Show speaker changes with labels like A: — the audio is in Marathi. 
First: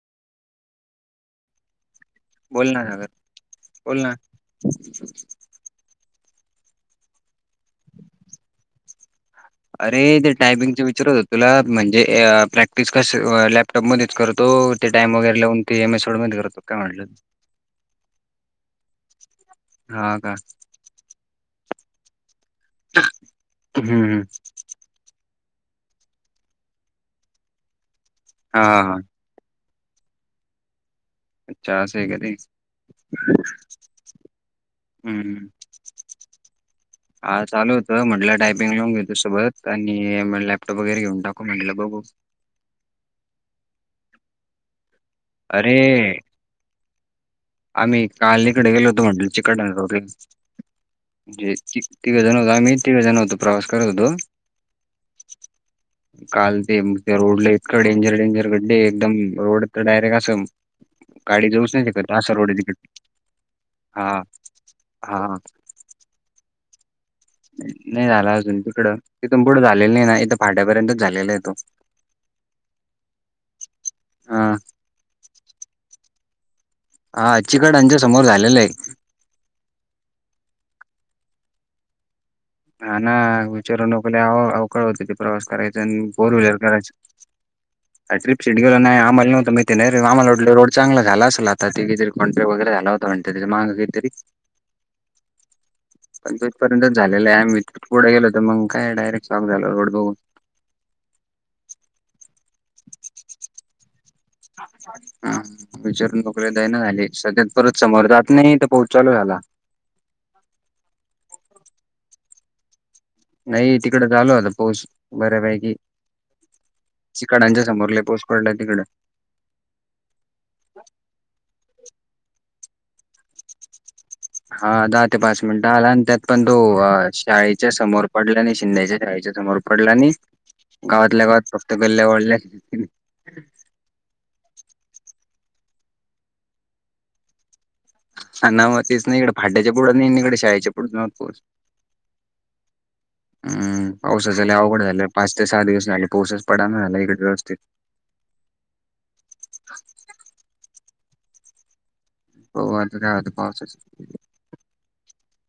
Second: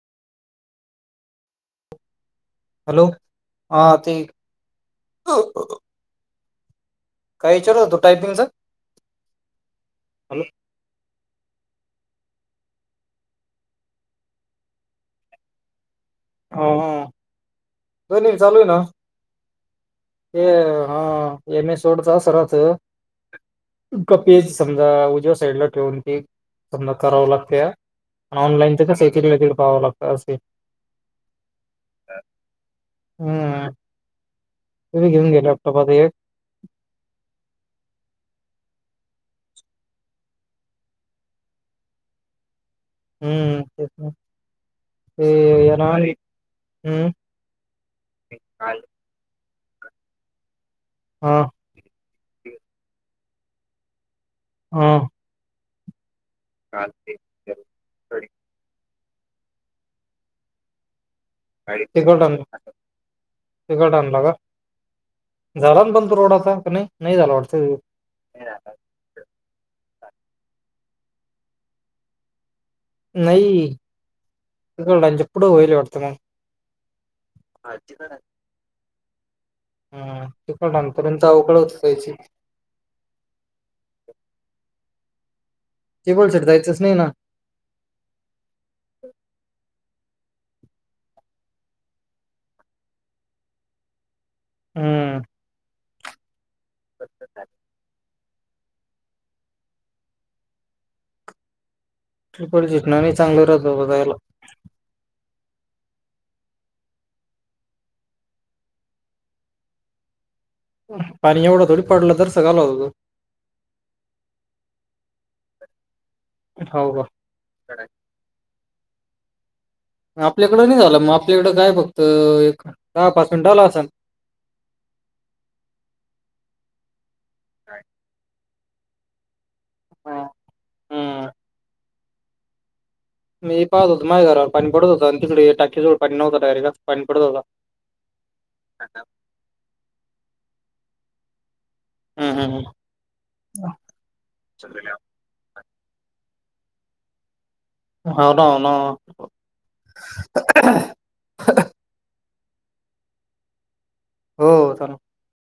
A: बोल ना
B: हॅलो,,
A: सागर
B: हा
A: बोल ना
B: तेऽ काय विचारत होतो टायपिंगच?
A: अरे ते
B: हॅलो
A: टायपिंगच विचारत होतो तुला,, म्हणजे प्रॅक्टिस कसऽऽ टब मध्येच करतो,, ते टाइम वगैरे लावूनऽ [unintelligible] करतो
B: हा
A: काय म्हटलं
B: हा.
A: हा का
B: हे हा एम ए सोडच अस राहत,
A: हम्म हम्म.
B: कपीज समजा उजव्या साईडला ठेवून की समजा कराव लागत्या
A: हा
B: ऑनलाईन
A: हा
B: च
A: हा
B: कसयं तिथल्या तिथं पाहावं लागतंय असय
A: अच्छा असय का ते?
B: तुही
A: हम्म
B: घेऊन घे
A: हम्म.
B: लॅपटॉप आता एक
A: हा चालू होतं, म्हटलं टायपिंग लावून घेतो सोबत, आणि लॅपटॉप वगैरे घेऊन टाकू, म्हटलं बघू
B: हम्म ठीक आहे, ते
A: अरे
B: येणार, हम्म
A: आम्ही काललीकडे
B: हा
A: गेलो होतो म्हंटल चिकट [unintelligible] तिघे जण होतो आम्ही, तिघ जण होतो प्रवास करत होतो
B: हा.
A: काल ते मग त्या रोडला एका डेंजर, डेंजर गड्डे, एकदम रोड तर डायरेक्ट अस, गाडी जाऊच नाही शकत
B: तिकट
A: असा
B: आणलं
A: रोड हाय तिकडे,
B: तिकट
A: हा
B: आणला का
A: हा
B: झाला पण तो रोड आता का नाही? नाही झाला वाटतं
A: नाही झाला अजून तिकडं, तिथून पुढं झालेलं नाही ना, इथं फाट्यापर्यंतच झालेला आहे तो
B: नाही,
A: हा
B: [unintelligible] पुढ होईल वाटत म
A: हा, चिकडआच्या समोर झालेलं आहे.
B: हा तिकडांपर्यंत अवगड होत कायची
A: हा ना, विचारून नको लय अवघड होते ते प्रवास करायचा, आणि फोर व्हीलर करायच
B: फ
A: का ट्रिपल शिट गेलो नाही, आम्हाला नव्हत माहिती नाही रे, आमला रोड चांगला झाला असेल आता [unintelligible] कोंट्रि वगैरे झाला होता म्हण मागे काहीतरी
B: हम्म.
A: पण तुथपर्यंत झालेलं आहे, आम्ही पुढे गेलो तर मग काय डायरेक्ट शॉक झालो रोड बघून
B: तिथ कोण दिसणार नाय चांगलं राहत बघायला.
A: हम्म. विचारून मोकळे दय ना झाले, सध्यात परत समोर जात नाही तर पाउस चालू झाला
B: पाणी एवढं थोडी पडलं तर सगळं [unintelligible]
A: नाही तिकड चालू होता पाऊस बऱ्यापैकी
B: हो का?
A: चिकाडांच्या समोर लय पाऊस पडलाय तिकडं
B: आपल्याकडं नाही झाला मग, आपल्याकडें काय फक्त, एक दहा पाच मिनिट आला असंल
A: हा, दहा ते पाच मिनिट आला आणि त्यात पण तो शाळेच्या समोर पडला नाय शिंद्याच्या शाळेच्या समोर पडला नाही, गावातल्या
B: हम्म.
A: गावात फक्त गल्ल्या ओल्या
B: मी पाहत होत माझ घरावर पाणी पडत होत आणि तिकडे टाकीजवळ पाणी नव्हं डा यरेक्ट पाणी पडत होत
A: हा नाव तेच नाही इकडे फाट्याच्या पुढं नाही अन इकडे शाळेचे पुढं नवतोच
B: हम्म हम्म
A: हम्म पावसाच लय अवघड झालंय पाच ते सहा दिवस झाले पाऊसच पड ना लय व्यवस्थित
B: होन न
A: हो [unintelligible]
B: हो.